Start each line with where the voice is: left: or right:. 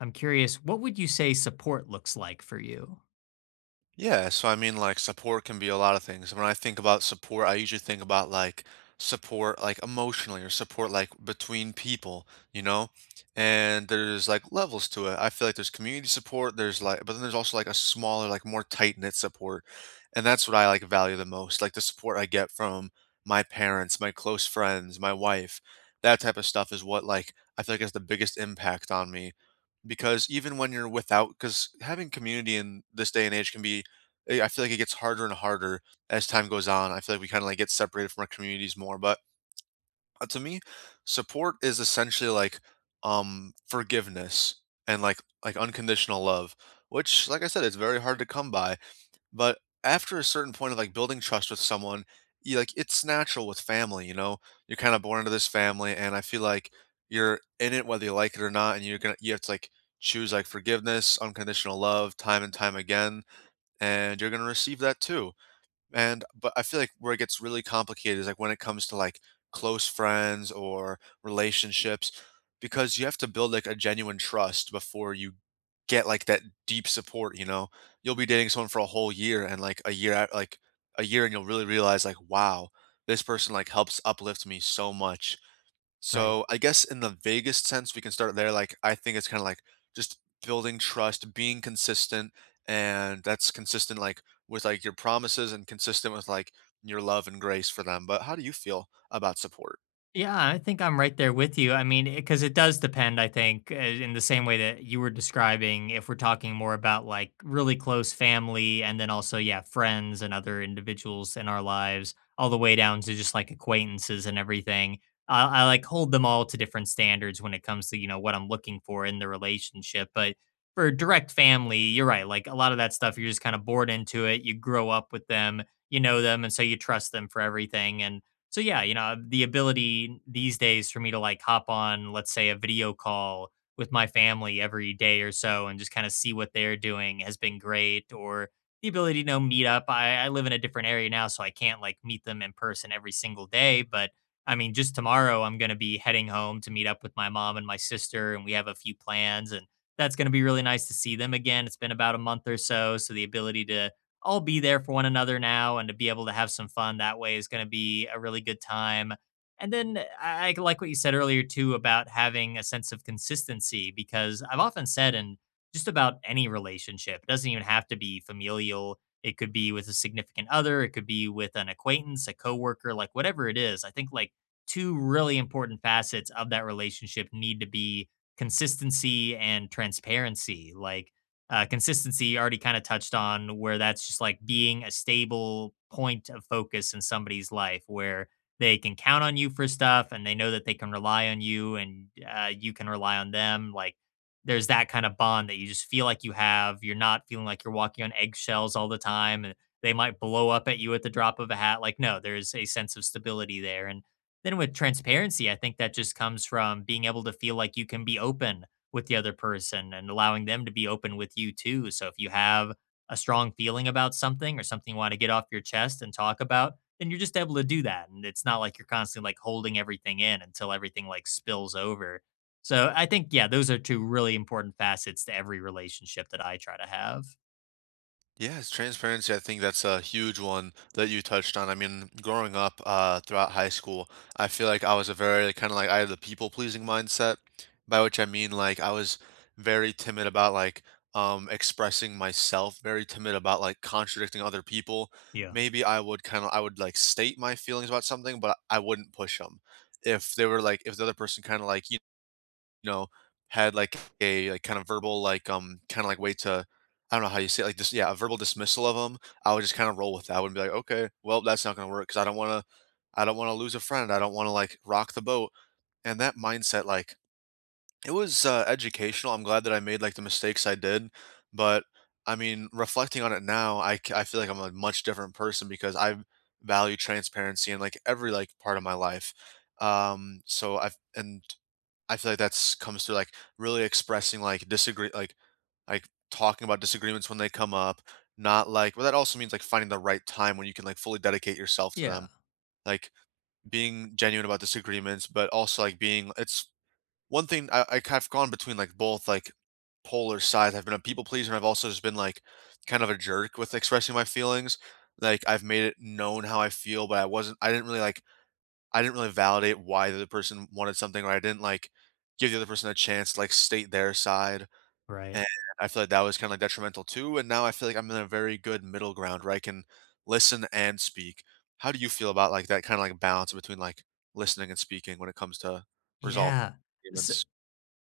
left: I'm curious, what would you say support looks like for you?
right: Yeah, so I mean, like, support can be a lot of things. When I think about support, I usually think about like support, like emotionally, or support like between people, you know? And there's like levels to it. I feel like there's community support, but then there's also like a smaller, like more tight-knit support. And that's what I like value the most, like the support I get from my parents, my close friends, my wife. That type of stuff is what like I feel like has the biggest impact on me, because even when you're without because having community in this day and age can be I feel like it gets harder and harder as time goes on. I feel like we kind of like get separated from our communities more. But to me, support is essentially like forgiveness, and like unconditional love, which like I said, it's very hard to come by. But after a certain point of like building trust with someone, you like it's natural with family, you know. You're kind of born into this family, and I feel like you're in it whether you like it or not, and you have to like choose like forgiveness, unconditional love, time and time again, and you're gonna receive that too. And but I feel like where it gets really complicated is like when it comes to like close friends or relationships, because you have to build like a genuine trust before you get like that deep support, you know? You'll be dating someone for a whole year, and a year, and you'll really realize like wow, this person like helps uplift me so much.
left: Right.
right: So I guess in the vaguest sense, we can start there. Like I think it's kind of like just building trust, being consistent, and that's consistent like with like your promises and consistent with like your love and grace for them. But how do you feel about support?
left: Yeah, I think I'm right there with you. I mean, because it does depend, I think, in the same way that you were describing, if we're talking more about like really close family and then also, yeah, friends and other individuals in our lives, all the way down to just like acquaintances and everything. I like hold them all to different standards when it comes to, you know, what I'm looking for in the relationship. But for direct family, you're right. Like a lot of that stuff, you're just kind of bored into it. You grow up with them, you know them, and so you trust them for everything. And so yeah, you know, the ability these days for me to like hop on, let's say, a video call with my family every day or so and just kind of see what they're doing has been great. Or the ability to you know, meet up. I live in a different area now, so I can't like meet them in person every single day. But I mean, just tomorrow I'm gonna be heading home to meet up with my mom and my sister, and we have a few plans and that's gonna be really nice to see them again. It's been about a month or so. So the ability to all be there for one another now and to be able to have some fun that way is going to be a really good time. And then I like what you said earlier too about having a sense of consistency because I've often said in just about any relationship, it doesn't even have to be familial. It could be with a significant other, it could be with an acquaintance, a coworker, like whatever it is. I think like two really important facets of that relationship need to be consistency and transparency. Like consistency, already kind of touched on where that's just like being a stable point of focus in somebody's life where they can count on you for stuff and they know that they can rely on you and you can rely on them. Like there's that kind of bond that you just feel like you have. You're not feeling like you're walking on eggshells all the time and they might blow up at you at the drop of a hat. Like, no, there's a sense of stability there. And then with transparency, I think that just comes from being able to feel like you can be open with the other person and allowing them to be open with you too. So if you have a strong feeling about something or something you want to get off your chest and talk about, then you're just able to do that. And it's not like you're constantly like holding everything in until everything like spills over. So I think, yeah, those are two really important facets to every relationship that I try to have.
right: Yes, transparency. I think that's a huge one that you touched on. I mean, growing up, throughout high school, I feel like I was a very kind of like I had the people pleasing mindset, by which I mean like I was very timid about like expressing myself, very timid about like contradicting other people.
left: Yeah.
right: Maybe I would like state my feelings about something, but I wouldn't push them. If the other person kind of like you know, had like kind of verbal like kind of like way to I don't know how you say it, like this yeah, a verbal dismissal of them, I would just kind of roll with that. I would be like, okay, well, that's not gonna work because I don't wanna lose a friend. I don't wanna like rock the boat. And that mindset, like it was educational. I'm glad that I made like the mistakes I did, but I mean, reflecting on it now, I feel like I'm a much different person because I value transparency in like every like part of my life. So I feel like that's comes to, like, really expressing, like, talking about disagreements when they come up, not, like well, that also means, like, finding the right time when you can, like, fully dedicate yourself to
left: Yeah.
right: them, like, being genuine about disagreements, but also, like, being it's one thing. I have gone between, like, both, like, polar sides. I've been a people pleaser, and I've also just been, like, kind of a jerk with expressing my feelings. Like, I've made it known how I feel, but I didn't really validate why the other person wanted something, or I didn't, like, give the other person a chance to, like, state their side,
left: Right.
right: and I feel like that was kinda, like, detrimental too, and now I feel like I'm in a very good middle ground where I can listen and speak. How do you feel about, like, that kinda, like, balance between, like, listening and speaking when it comes to resolving
left: Yeah.
right: arguments?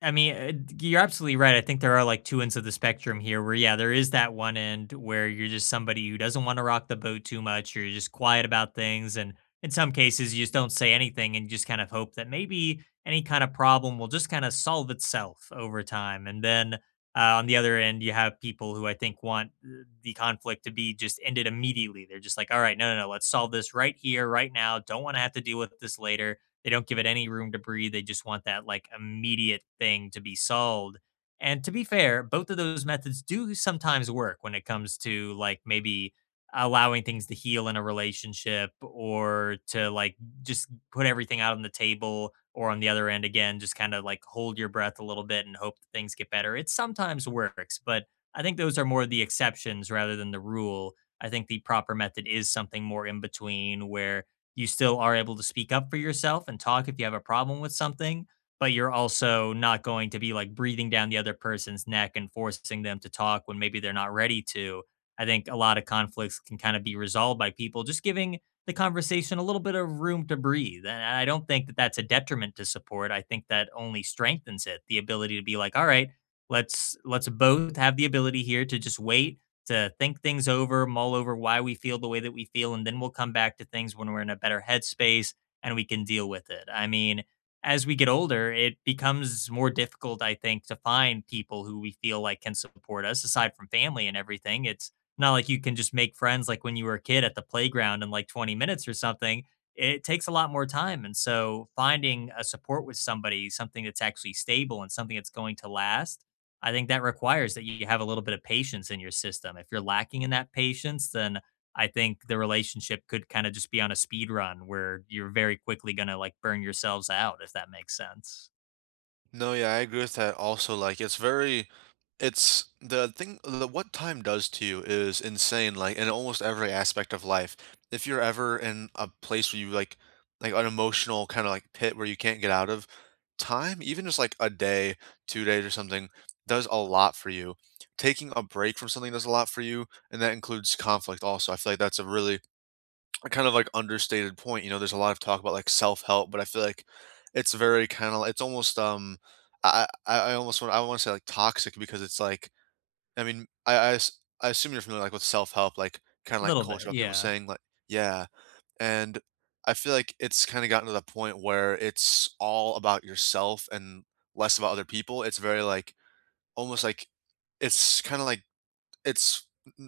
left: I mean, you're absolutely right. I think there are like two ends of the spectrum here where, yeah, there is that one end where you're just somebody who doesn't want to rock the boat too much. You're just quiet about things. And in some cases, you just don't say anything and you just kind of hope that maybe any kind of problem will just kind of solve itself over time. And then on the other end, you have people who I think want the conflict to be just ended immediately. They're just like, all right, no, no, no, let's solve this right here, right now. Don't want to have to deal with this later, they don't give it any room to breathe. They just want that like immediate thing to be solved. And to be fair, both of those methods do sometimes work when it comes to like maybe allowing things to heal in a relationship or to like just put everything out on the table or on the other end again just kind of like hold your breath a little bit and hope that things get better. It sometimes works, but I think those are more the exceptions rather than the rule. I think the proper method is something more in between where you still are able to speak up for yourself and talk if you have a problem with something, but you're also not going to be like breathing down the other person's neck and forcing them to talk when maybe they're not ready to. I think a lot of conflicts can kind of be resolved by people just giving the conversation a little bit of room to breathe. And I don't think that that's a detriment to support. I think that only strengthens it, the ability to be like, all right, let's both have the ability here to just wait to think things over, mull over why we feel the way that we feel, and then we'll come back to things when we're in a better headspace and we can deal with it. I mean, as we get older, it becomes more difficult, I think, to find people who we feel like can support us aside from family and everything. It's not like you can just make friends like when you were a kid at the playground in like 20 minutes or something. It takes a lot more time. And so finding a support with somebody, something that's actually stable and something that's going to last, I think that requires that you have a little bit of patience in your system. If you're lacking in that patience, then I think the relationship could kind of just be on a speed run where you're very quickly going to like burn yourselves out, if that makes sense.
right: No, yeah, I agree with that also. Like, it's the thing, that what time does to you is insane, like, in almost every aspect of life. If you're ever in a place where like an emotional kind of like pit where you can't get out of, time, even just like a day, 2 days or something, does a lot for you. Taking a break from something does a lot for you, and that includes conflict also. I feel like that's a kind of like understated point. You know, there's a lot of talk about like self help, but I feel like it's very kind of it's almost I want to say like toxic because it's like I mean I assume you're familiar like with self help like kind of
left: A
right: like
left: little
right: culture
left: bit.
right: of people
left: Yeah.
right: saying like yeah. And I feel like it's kind of gotten to the point where it's all about yourself and less about other people. It's very like almost like it's kind of like it's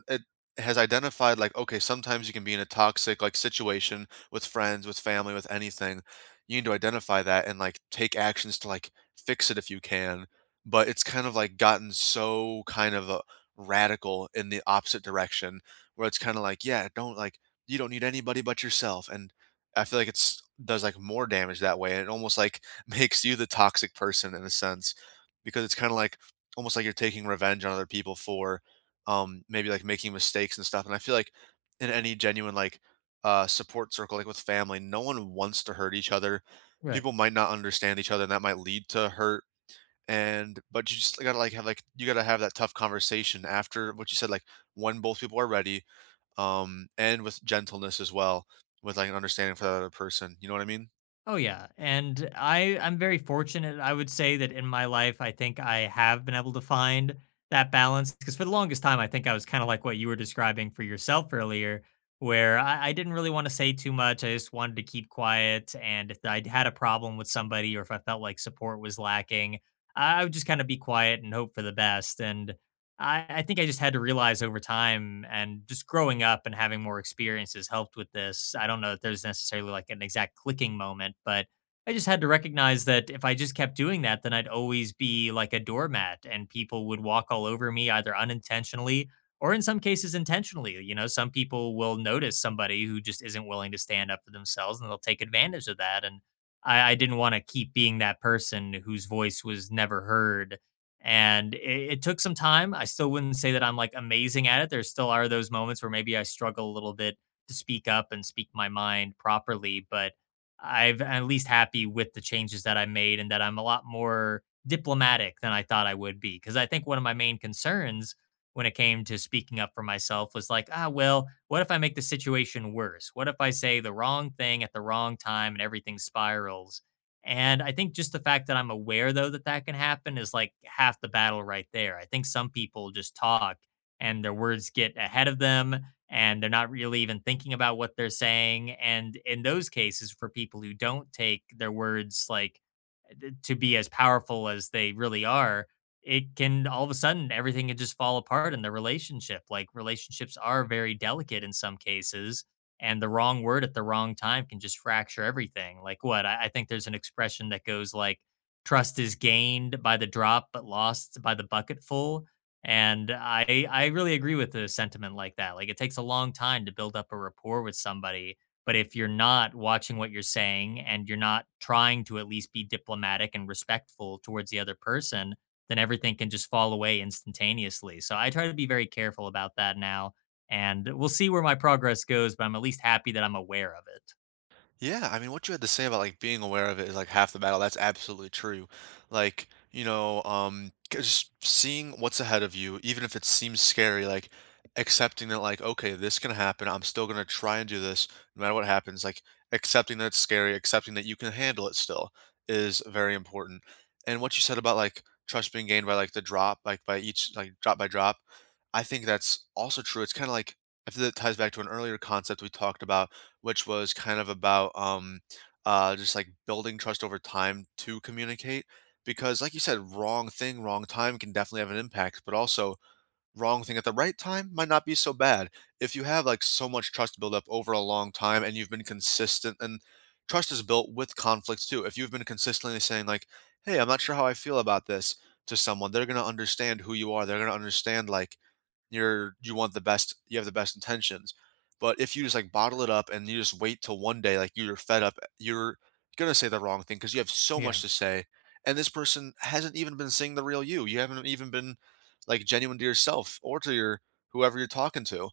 right: it has identified like, okay, sometimes you can be in a toxic like situation with friends, with family, with anything. You need to identify that and like take actions to like fix it if you can, but it's kind of like gotten so kind of radical in the opposite direction, where it's kind of like yeah, don't like you don't need anybody but yourself. And I feel like it's does like more damage that way, and it almost like makes you the toxic person in a sense, because it's kind of like almost like you're taking revenge on other people for maybe like making mistakes and stuff. And I feel like in any genuine like support circle like with family, no one wants to hurt each other.
left: Right.
right: People might not understand each other, and that might lead to hurt. And but you just gotta like have like you gotta have that tough conversation after what you said, like when both people are ready, and with gentleness as well, with like an understanding for the other person, you know what I mean.
left: Oh yeah, and I'm very fortunate. I would say that in my life, I think I have been able to find that balance because for the longest time, I think I was kind of like what you were describing for yourself earlier, where I didn't really want to say too much. I just wanted to keep quiet, and if I had a problem with somebody or if I felt like support was lacking, I would just kind of be quiet and hope for the best. And I think I just had to realize over time and just growing up and having more experiences helped with this. I don't know if there's necessarily like an exact clicking moment, but I just had to recognize that if I just kept doing that, then I'd always be like a doormat and people would walk all over me either unintentionally or in some cases intentionally. You know, some people will notice somebody who just isn't willing to stand up for themselves and they'll take advantage of that. And I didn't want to keep being that person whose voice was never heard and it took some time. I still wouldn't say that I'm like amazing at it. There still are those moments where maybe I struggle a little bit to speak up and speak my mind properly, but I'm at least happy with the changes that I made and that I'm a lot more diplomatic than I thought I would be. Cause I think one of my main concerns when it came to speaking up for myself was like, ah, well, what if I make the situation worse? What if I say the wrong thing at the wrong time and everything spirals? And I think just the fact that I'm aware though that that can happen is like half the battle right there. I think some people just talk and their words get ahead of them and they're not really even thinking about what they're saying. And in those cases, for people who don't take their words like to be as powerful as they really are, it can, all of a sudden everything can just fall apart in the relationship. Like relationships are very delicate in some cases, and the wrong word at the wrong time can just fracture everything. Like what? I think there's an expression that goes like, trust is gained by the drop, but lost by the bucketful. And I really agree with the sentiment like that. Like it takes a long time to build up a rapport with somebody, but if you're not watching what you're saying and you're not trying to at least be diplomatic and respectful towards the other person, then everything can just fall away instantaneously. So I try to be very careful about that now. And we'll see where my progress goes, but I'm at least happy that I'm aware of it.
right: Yeah, I mean, what you had to say about like being aware of it is like half the battle. That's absolutely true. Like, you know, just seeing what's ahead of you, even if it seems scary, like accepting that, like, okay, this can happen. I'm still gonna try and do this no matter what happens. Like, accepting that it's scary, accepting that you can handle it still is very important. And what you said about like trust being gained by like the drop, like by each, like drop by drop, I think that's also true. It's kind of like, I feel that ties back to an earlier concept we talked about, which was kind of about just like building trust over time to communicate. Because, like you said, wrong thing, wrong time can definitely have an impact, but also wrong thing at the right time might not be so bad. If you have like so much trust built up over a long time, and you've been consistent, and trust is built with conflicts too. If you've been consistently saying like, "Hey, I'm not sure how I feel about this" to someone, they're going to understand who you are. They're going to understand like you want the best, you have the best intentions. But if you just like bottle it up and you just wait till one day like you're fed up, you're going to say the wrong thing because you have so
left: Yeah,
right: much to say, and this person hasn't even been seeing the real you. You haven't even been like genuine to yourself or to your whoever you're talking to,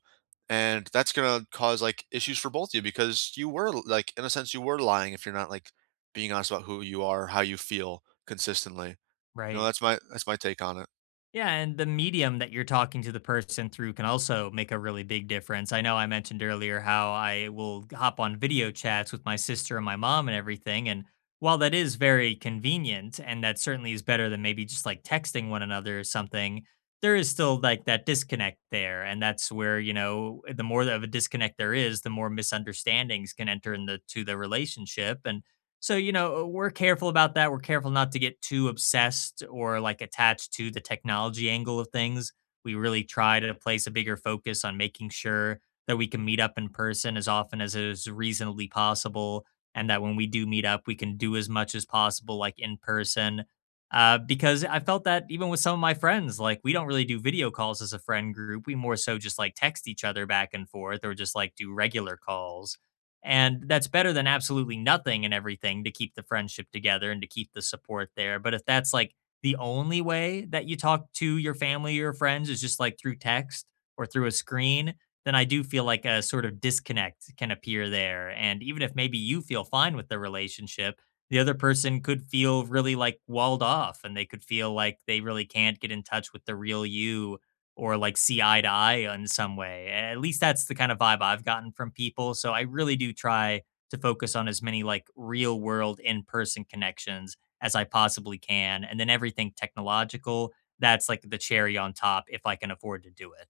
right: and that's gonna cause like issues for both of you, because you were like in a sense you were lying if you're not like being honest about who you are, how you feel consistently. You know,
left: right.
right: that's my take on it.
left: Yeah, and the medium that you're talking to the person through can also make a really big difference. I know I mentioned earlier how I will hop on video chats with my sister and my mom and everything. And while that is very convenient, and that certainly is better than maybe just like texting one another or something, there is still like that disconnect there. And that's where, you know, the more of a disconnect there is, the more misunderstandings can enter into the relationship. And so, you know, we're careful about that. We're careful not to get too obsessed or like attached to the technology angle of things. We really try to place a bigger focus on making sure that we can meet up in person as often as is reasonably possible. And that when we do meet up, we can do as much as possible, like in person. Because I felt that even with some of my friends, like we don't really do video calls as a friend group. We more so just like text each other back and forth or just like do regular calls. And that's better than absolutely nothing and everything to keep the friendship together and to keep the support there. But if that's like the only way that you talk to your family or friends is just like through text or through a screen, then I do feel like a sort of disconnect can appear there. And even if maybe you feel fine with the relationship, the other person could feel really like walled off and they could feel like they really can't get in touch with the real you or like see eye to eye in some way. At least that's the kind of vibe I've gotten from people. So I really do try to focus on as many like real world in person connections as I possibly can. And then everything technological, that's like the cherry on top if I can afford to do it.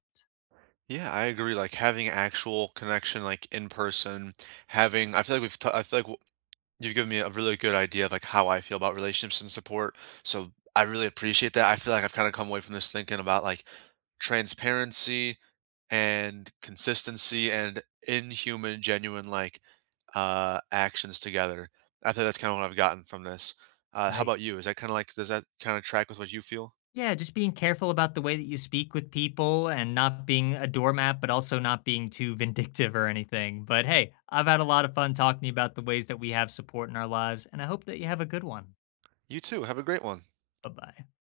right: Yeah, I agree, like having actual connection like in person, having I feel like we've t- I feel like you've given me a really good idea of, like, how I feel about relationships and support, so I really appreciate that. I feel like I've kinda come away from this thinking about, like, transparency and consistency and inhuman, genuine, like, actions together. I think that's kinda what I've gotten from this. How
left: Right.
right: about you? Is that kinda like does that kinda track with what you feel?
left: Yeah, just being careful about the way that you speak with people and not being a doormat, but also not being too vindictive or anything. But hey, I've had a lot of fun talking to you about the ways that we have support in our lives, and I hope that you have a good one.
right: You too, have a great one.
left: Bye bye.